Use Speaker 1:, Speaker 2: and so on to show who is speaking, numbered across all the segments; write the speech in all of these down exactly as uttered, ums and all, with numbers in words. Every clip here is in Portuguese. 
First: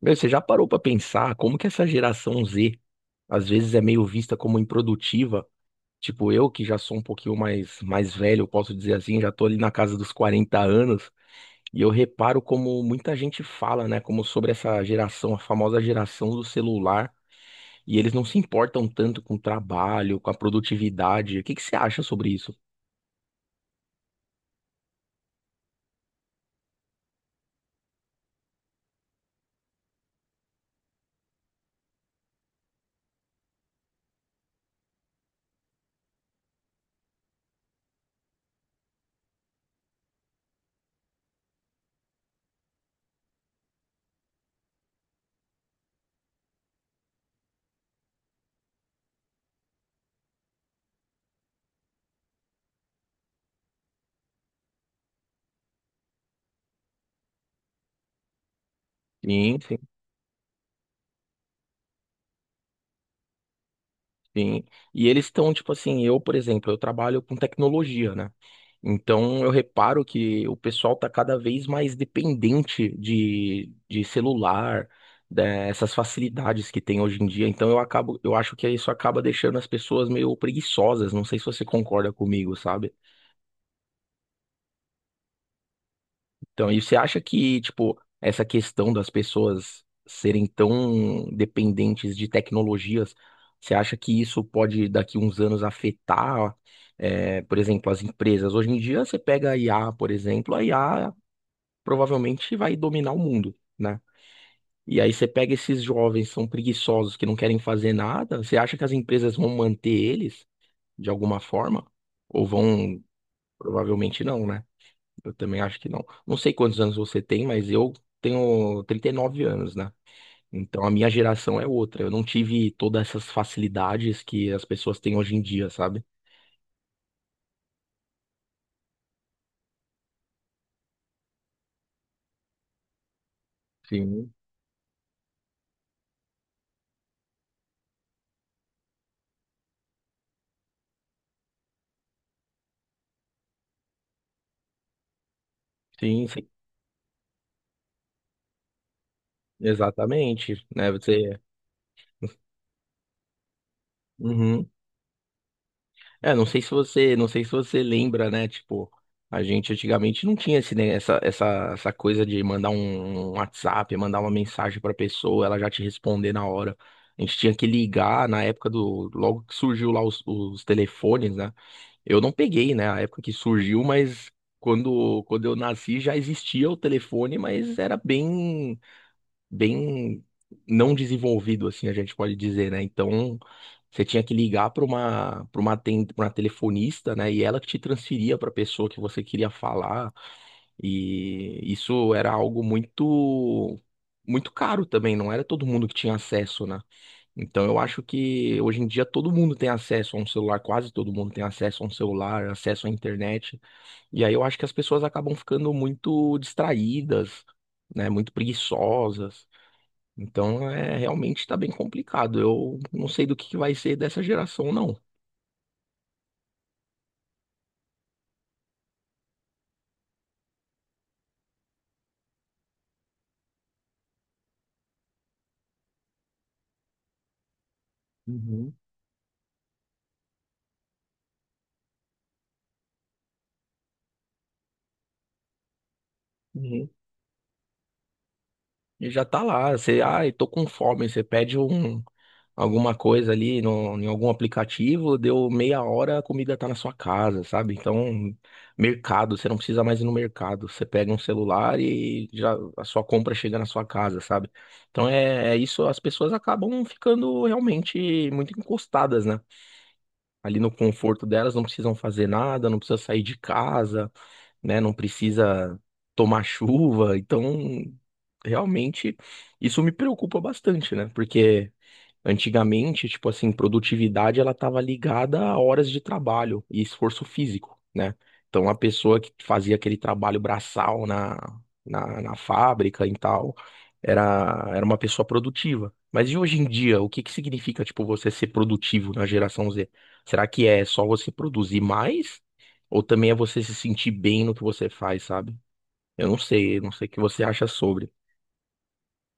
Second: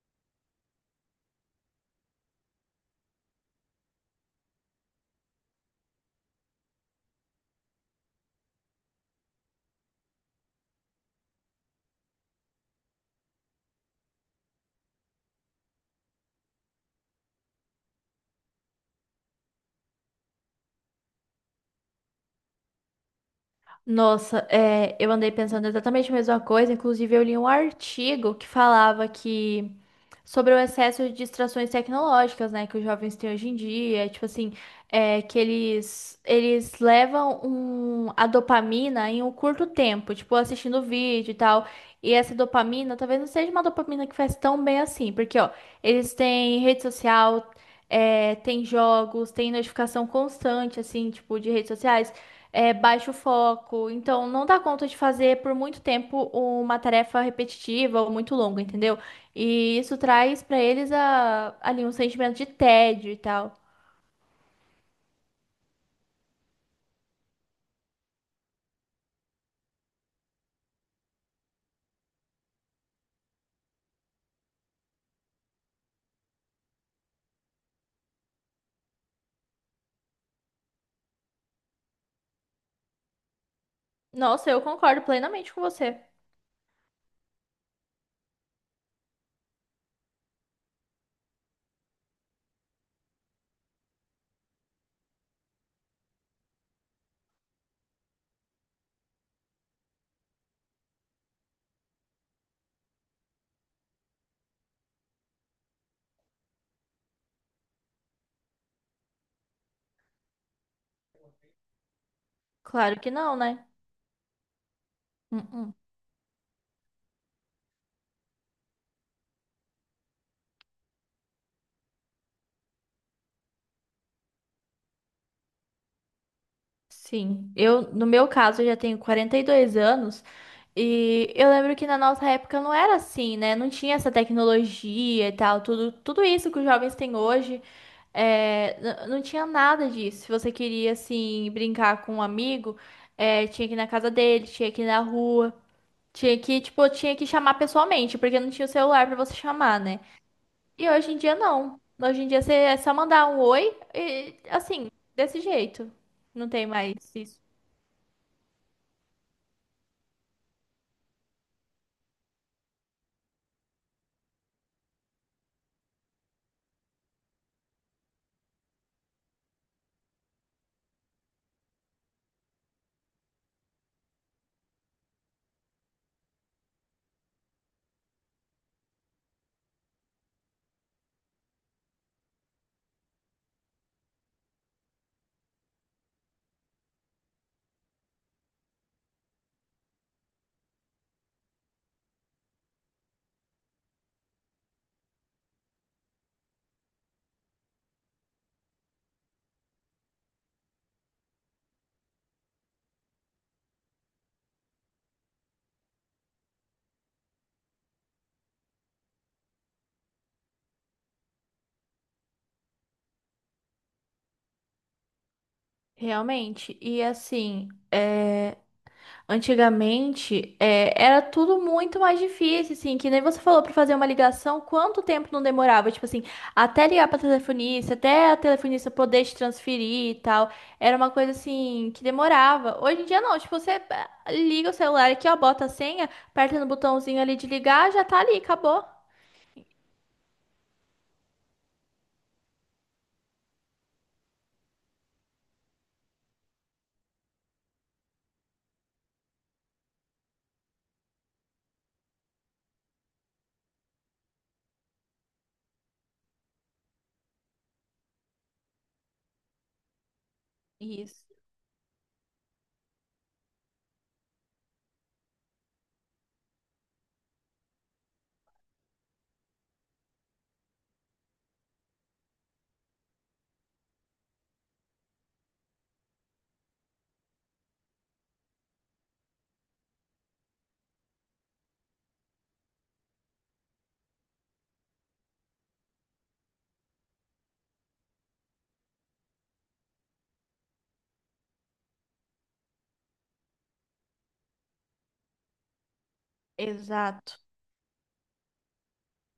Speaker 1: Meu, você já parou pra pensar como que essa geração Z às vezes é meio vista como improdutiva? Tipo, eu que já sou um pouquinho mais mais velho, eu posso dizer assim, já tô ali na casa dos quarenta anos, e eu reparo como muita gente fala, né, como sobre essa geração, a famosa geração do celular, e eles não se importam tanto com o trabalho, com a produtividade. O que que você acha sobre isso?
Speaker 2: Nossa, é, eu andei pensando exatamente a mesma coisa. Inclusive, eu li um artigo que falava que sobre o excesso de distrações tecnológicas, né, que os jovens têm hoje em dia, tipo assim, é, que eles eles levam um, a dopamina em um curto tempo, tipo assistindo vídeo e tal. E essa dopamina talvez não seja uma dopamina que faz tão bem assim, porque ó, eles têm rede social, é, tem jogos, tem notificação constante, assim, tipo, de redes sociais, é, baixo foco. Então, não dá conta de fazer por muito tempo uma tarefa repetitiva ou muito longa, entendeu?
Speaker 1: Sim, sim.
Speaker 2: E isso traz pra eles a- ali um sentimento de tédio e tal.
Speaker 1: Sim. E eles estão, tipo assim, eu, por exemplo, eu trabalho com tecnologia, né? Então eu reparo que o pessoal tá cada vez mais dependente de, de celular, dessas facilidades que tem hoje em dia. Então eu acabo, eu acho que isso acaba deixando as pessoas meio preguiçosas. Não sei se você concorda comigo, sabe?
Speaker 2: Nossa, eu concordo plenamente com você.
Speaker 1: Então, e você acha que, tipo, essa questão das pessoas serem tão dependentes de tecnologias, você acha que isso pode, daqui uns anos, afetar, é, por exemplo, as empresas? Hoje em dia, você pega a I A, por exemplo, a I A provavelmente vai dominar o mundo, né? E aí você pega esses jovens, são preguiçosos, que não querem fazer nada, você acha que as empresas vão manter eles, de alguma forma? Ou
Speaker 2: Claro
Speaker 1: vão...
Speaker 2: que não, né?
Speaker 1: Provavelmente não, né? Eu também
Speaker 2: Uhum.
Speaker 1: acho que não. Não sei quantos anos você tem, mas eu tenho trinta e nove anos, né? Então a minha geração é outra. Eu não tive todas essas facilidades que as pessoas têm hoje em dia, sabe?
Speaker 2: Sim, eu, no meu caso, eu já tenho quarenta e dois anos e eu lembro que na nossa época não era assim, né? Não tinha essa
Speaker 1: Sim,
Speaker 2: tecnologia e tal, tudo, tudo isso que os jovens têm hoje, é, n- não tinha nada disso. Se você queria, assim, brincar com um amigo, é, tinha que ir na casa dele, tinha que ir na rua,
Speaker 1: sim,
Speaker 2: tinha
Speaker 1: sim.
Speaker 2: que, tipo, tinha que chamar pessoalmente, porque não tinha o celular pra você chamar, né?
Speaker 1: Exatamente,
Speaker 2: E
Speaker 1: né?
Speaker 2: hoje em dia
Speaker 1: Você,
Speaker 2: não. Hoje em dia você é só mandar um oi e,
Speaker 1: uhum.
Speaker 2: assim, desse jeito.
Speaker 1: É, não
Speaker 2: Não
Speaker 1: sei
Speaker 2: tem
Speaker 1: se
Speaker 2: mais
Speaker 1: você, não
Speaker 2: isso.
Speaker 1: sei se você lembra, né? Tipo, a gente antigamente não tinha esse, ne- essa, essa, essa coisa de mandar um um WhatsApp, mandar uma mensagem pra pessoa, ela já te responder na hora. A gente tinha que ligar na época do, logo que surgiu lá os, os telefones, né? Eu não peguei, né, a época que surgiu, mas quando, quando eu nasci já existia o telefone, mas era bem bem não desenvolvido, assim, a gente pode dizer, né? Então, você tinha que ligar para uma, para uma, ten- pra uma telefonista, né? E ela que te transferia para a pessoa que você queria falar. E isso era algo muito, muito caro também, não era todo mundo que tinha acesso, né? Então, eu acho que hoje em dia todo mundo tem acesso a um celular, quase todo mundo tem acesso a um celular, acesso à internet. E aí eu acho que as pessoas acabam ficando muito distraídas, né, muito preguiçosas. Então, é, realmente está bem complicado. Eu não sei do que que vai ser dessa geração, não.
Speaker 2: Realmente, e assim, é, antigamente é, era tudo muito mais difícil, assim, que nem você falou para fazer uma ligação, quanto tempo não demorava? Tipo assim, até ligar para telefonista, até a
Speaker 1: Uhum,
Speaker 2: telefonista poder te transferir e tal, era uma coisa assim que demorava. Hoje em dia não, tipo, você ah, liga o celular aqui, ó, bota a senha, aperta no
Speaker 1: uhum.
Speaker 2: botãozinho ali de ligar, já tá ali, acabou.
Speaker 1: E já tá lá, você, ai, tô com fome, você pede um, alguma coisa ali no, em algum aplicativo, deu meia hora, a comida tá na sua casa, sabe? Então, mercado, você não precisa mais ir no mercado, você pega um celular e já a sua compra chega na sua casa, sabe? Então é, é isso, as pessoas acabam ficando realmente muito encostadas, né? Ali no
Speaker 2: Isso,
Speaker 1: conforto delas, não precisam fazer nada, não precisa sair de casa, né? Não precisa tomar chuva. Então, realmente, isso me preocupa bastante, né? Porque antigamente, tipo assim, produtividade ela estava ligada a horas de trabalho e esforço físico, né? Então a pessoa que fazia aquele trabalho braçal na, na, na fábrica e tal, era, era uma pessoa produtiva. Mas e hoje em dia, o que que significa, tipo, você ser produtivo na geração Z? Será que é só você produzir mais? Ou também é você se sentir bem no que você faz, sabe? Eu não sei, eu não sei o que
Speaker 2: exato.
Speaker 1: você acha sobre.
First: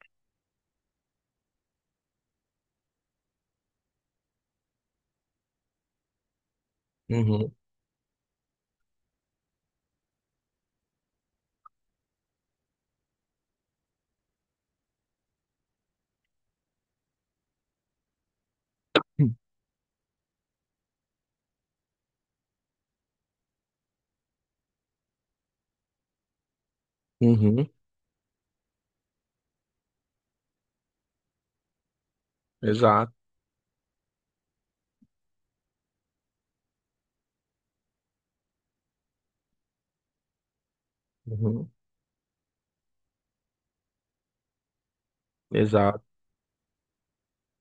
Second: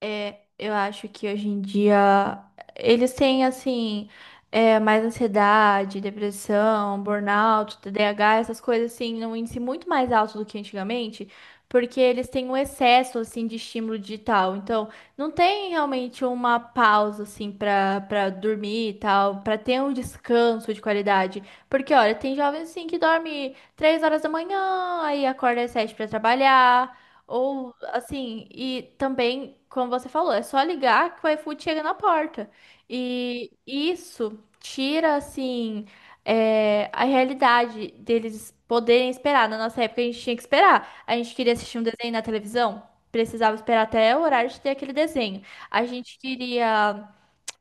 Speaker 2: É, eu acho que hoje em dia eles têm assim é, mais ansiedade, depressão,
Speaker 1: Uhum.
Speaker 2: burnout, T D A H, essas coisas assim, num índice muito mais alto do que antigamente, porque eles têm um excesso assim de estímulo digital. Então, não tem realmente uma pausa assim para para dormir e tal, para ter um descanso de qualidade. Porque olha, tem jovens assim que dorme três horas da manhã, aí acorda às sete para trabalhar.
Speaker 1: Uhum.
Speaker 2: Ou assim, e também, como você falou, é só ligar que o iFood chega na porta.
Speaker 1: Exato.
Speaker 2: E isso tira, assim, é, a realidade deles poderem esperar. Na nossa época, a gente tinha que esperar. A gente queria
Speaker 1: Uhum.
Speaker 2: assistir um desenho na televisão, precisava esperar até o horário de ter aquele desenho. A
Speaker 1: Exato.
Speaker 2: gente queria.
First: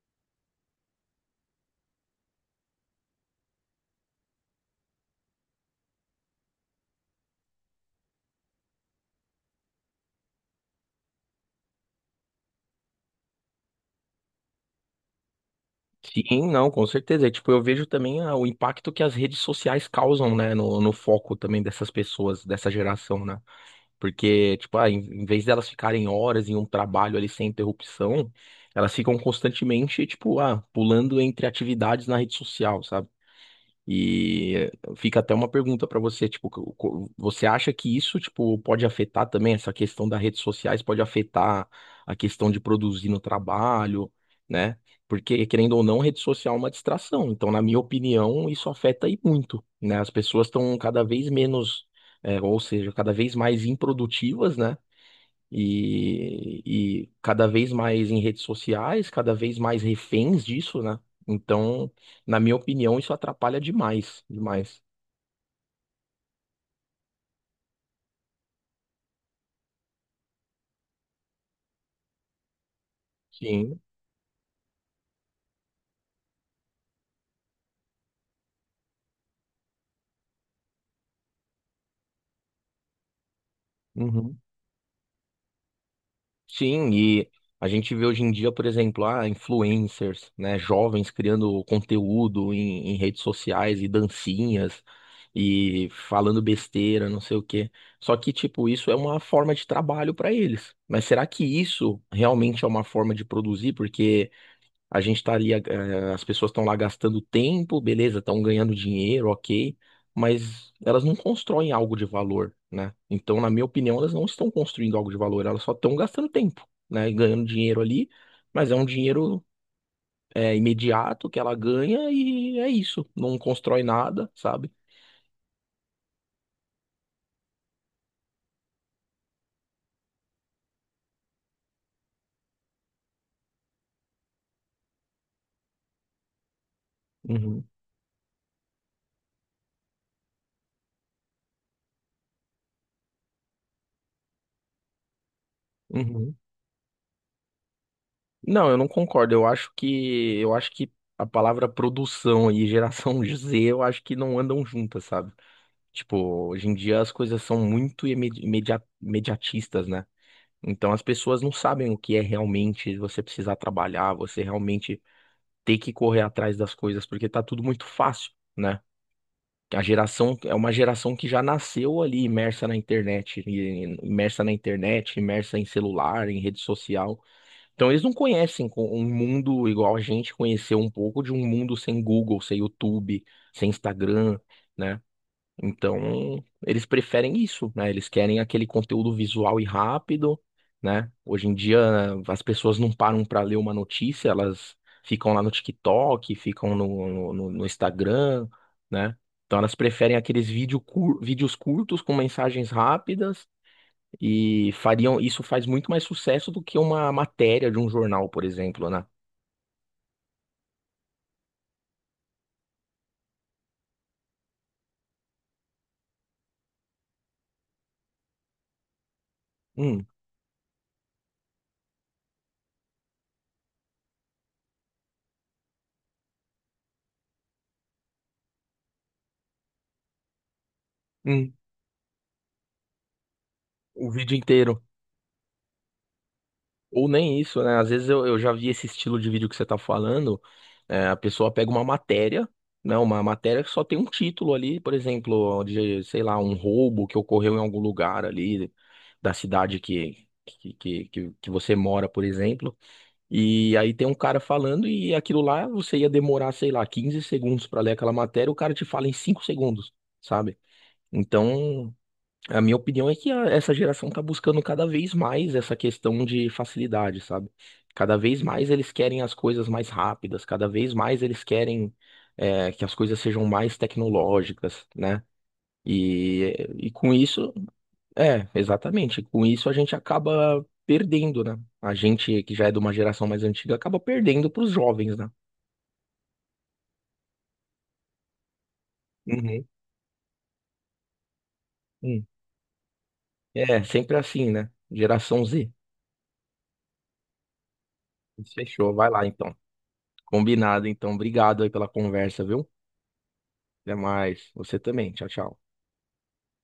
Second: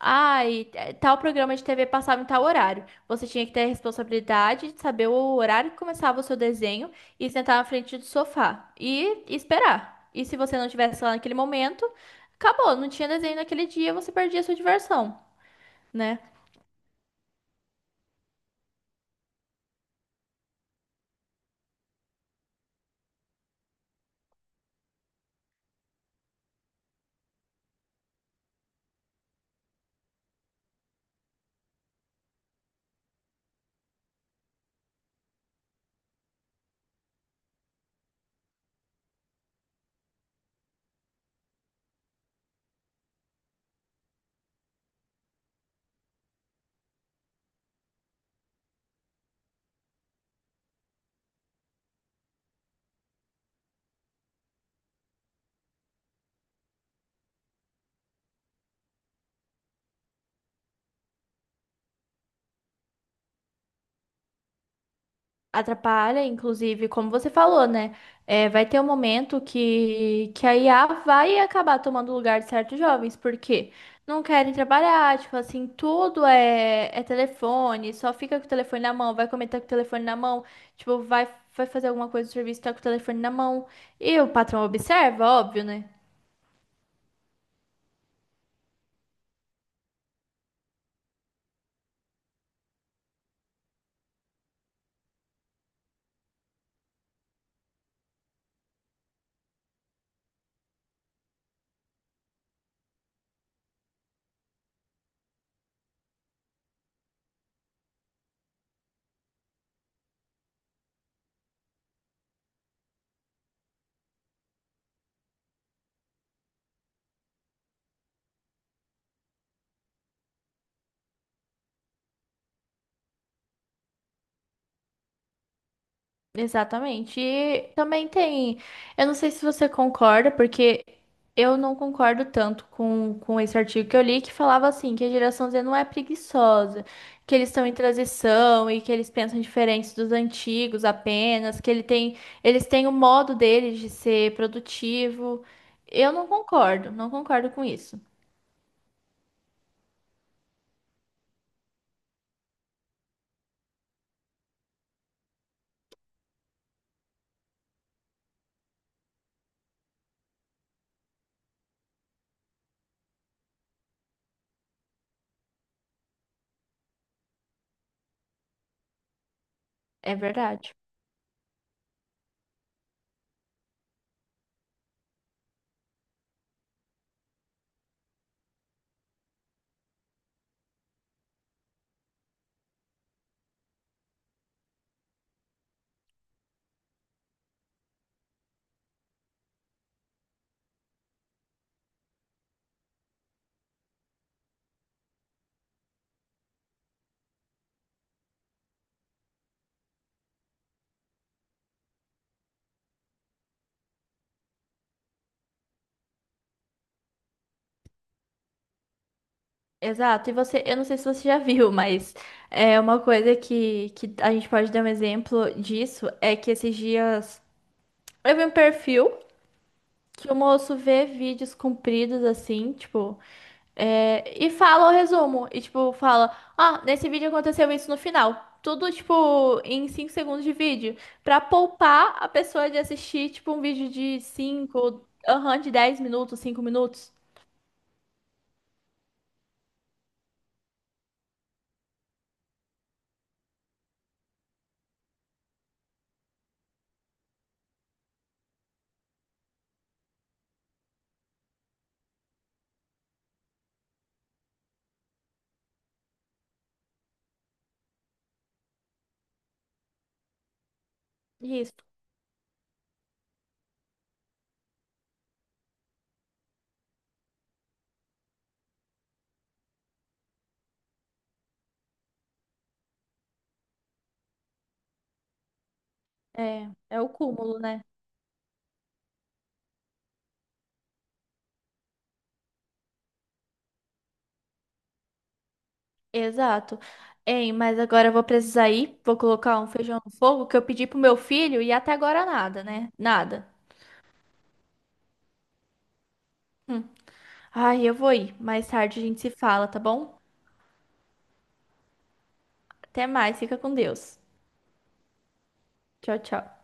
Speaker 2: Ai, eh, tal programa de T V passava em tal horário. Você tinha que ter a responsabilidade de saber o horário que começava o seu desenho e sentar na frente do sofá e esperar. E se você não tivesse lá naquele momento, acabou, não tinha desenho naquele dia, você perdia a sua diversão, né?
Speaker 1: Sim, não, com certeza. E, tipo, eu vejo também ah, o impacto que as redes sociais causam, né, no, no foco também dessas pessoas, dessa geração, né? Porque, tipo, ah, em, em vez delas ficarem horas em um trabalho ali sem interrupção, elas ficam constantemente, tipo, ah, pulando entre atividades na rede social, sabe? E fica até uma pergunta para você, tipo, co- co- você acha que isso, tipo, pode afetar também essa questão das redes sociais, pode afetar a questão de produzir no trabalho, né? Porque, querendo ou não, rede social é uma distração. Então, na minha opinião, isso afeta aí muito, né? As pessoas estão cada vez menos, é, ou seja, cada vez mais improdutivas, né? e, e cada vez mais em redes sociais, cada vez mais reféns disso, né? Então, na minha opinião, isso atrapalha demais, demais.
Speaker 2: Atrapalha, inclusive, como você falou, né? É, vai ter um momento que, que a I A vai acabar tomando o lugar de certos jovens, porque
Speaker 1: Sim.
Speaker 2: não querem trabalhar, tipo assim, tudo é, é telefone, só fica com o telefone na mão, vai comentar com o telefone na mão, tipo, vai, vai fazer alguma coisa do serviço, tá com o telefone na mão. E o
Speaker 1: Uhum.
Speaker 2: patrão observa, óbvio, né?
Speaker 1: Sim, e a gente vê hoje em dia, por exemplo, ah, influencers, né, jovens criando conteúdo em, em redes sociais e dancinhas e falando besteira, não sei o quê. Só que, tipo, isso é uma forma de trabalho para eles. Mas será que isso realmente é uma forma de produzir? Porque a gente estaria, eh, as pessoas estão lá gastando tempo, beleza, estão ganhando dinheiro, ok, mas elas não constroem algo de valor, né? Então, na minha opinião, elas não estão construindo algo de valor, elas só estão gastando tempo, né? E ganhando dinheiro ali, mas é um dinheiro, eh, imediato que ela ganha e é isso, não constrói nada, sabe?
Speaker 2: Exatamente. E também tem. Eu não sei se você concorda, porque eu não concordo tanto com, com esse artigo que eu li, que falava assim, que a geração Z não é preguiçosa, que eles estão
Speaker 1: Uhum,
Speaker 2: em transição e que eles pensam diferente dos antigos apenas, que ele tem, eles têm o modo deles de ser produtivo. Eu não
Speaker 1: uhum.
Speaker 2: concordo, não concordo com isso.
Speaker 1: Não, eu não concordo. Eu acho que eu acho que a palavra produção e geração Z, eu acho que não andam juntas, sabe? Tipo, hoje em dia as coisas são muito imedi- imedia- imediatistas, né? Então as pessoas não sabem o que é realmente você precisar trabalhar, você realmente ter que correr atrás das coisas, porque tá tudo muito fácil, né? A
Speaker 2: É
Speaker 1: geração é uma
Speaker 2: verdade.
Speaker 1: geração que já nasceu ali imersa na internet, e- imersa na internet, imersa em celular, em rede social. Então eles não conhecem co- um mundo igual a gente conheceu um pouco de um mundo sem Google, sem YouTube, sem Instagram, né? Então, eles preferem isso, né? Eles querem aquele conteúdo visual e rápido, né? Hoje em dia, as pessoas não param para ler uma notícia, elas ficam lá no TikTok, ficam no, no, no- no Instagram, né? Então, elas preferem aqueles vídeo cur- vídeos curtos com mensagens rápidas e fariam isso faz muito mais sucesso do que uma matéria de um jornal, por exemplo, né?
Speaker 2: Exato, e você, eu não sei se você já viu, mas é uma coisa que, que a gente pode dar um exemplo disso é que esses dias eu vi um perfil
Speaker 1: Hum,
Speaker 2: que o moço vê vídeos compridos assim, tipo, é, e fala o resumo, e tipo, fala, ah, nesse vídeo aconteceu isso no final. Tudo, tipo, em cinco segundos de vídeo, pra
Speaker 1: hum,
Speaker 2: poupar a pessoa de assistir, tipo, um vídeo
Speaker 1: o
Speaker 2: de
Speaker 1: vídeo inteiro.
Speaker 2: cinco, aham, de dez minutos, cinco
Speaker 1: Ou
Speaker 2: minutos.
Speaker 1: nem isso, né? Às vezes eu, eu já vi esse estilo de vídeo que você tá falando. É, a pessoa pega uma matéria, né? Uma matéria que só tem um título ali, por exemplo, de, sei lá, um roubo que ocorreu em algum lugar ali da cidade que, que, que, que que você mora, por exemplo. E aí tem um cara falando e aquilo lá você ia demorar, sei lá, quinze segundos para ler aquela matéria, o cara te fala em cinco segundos, sabe?
Speaker 2: Isso,
Speaker 1: Então. A minha opinião é que a- essa geração tá buscando cada vez mais essa questão de facilidade, sabe? Cada vez mais eles querem as coisas mais rápidas, cada vez mais eles querem é, que as coisas sejam mais tecnológicas, né? E,
Speaker 2: é,
Speaker 1: e
Speaker 2: é o
Speaker 1: com isso,
Speaker 2: cúmulo, né?
Speaker 1: é, exatamente, com isso a gente acaba perdendo, né? A gente que já é de uma geração mais antiga acaba perdendo para os jovens, né?
Speaker 2: Exato. Ei, mas agora eu vou precisar ir, vou colocar
Speaker 1: Uhum.
Speaker 2: um feijão no fogo que eu pedi pro meu filho e até
Speaker 1: Hum.
Speaker 2: agora nada, né? Nada.
Speaker 1: É, sempre assim, né? Geração Z.
Speaker 2: Hum. Ai, eu vou ir. Mais
Speaker 1: Fechou,
Speaker 2: tarde a
Speaker 1: vai
Speaker 2: gente
Speaker 1: lá
Speaker 2: se
Speaker 1: então.
Speaker 2: fala, tá bom?
Speaker 1: Combinado, então. Obrigado aí pela conversa, viu?
Speaker 2: Até mais, fica com
Speaker 1: Até
Speaker 2: Deus.
Speaker 1: mais. Você também. Tchau, tchau.
Speaker 2: Tchau, tchau.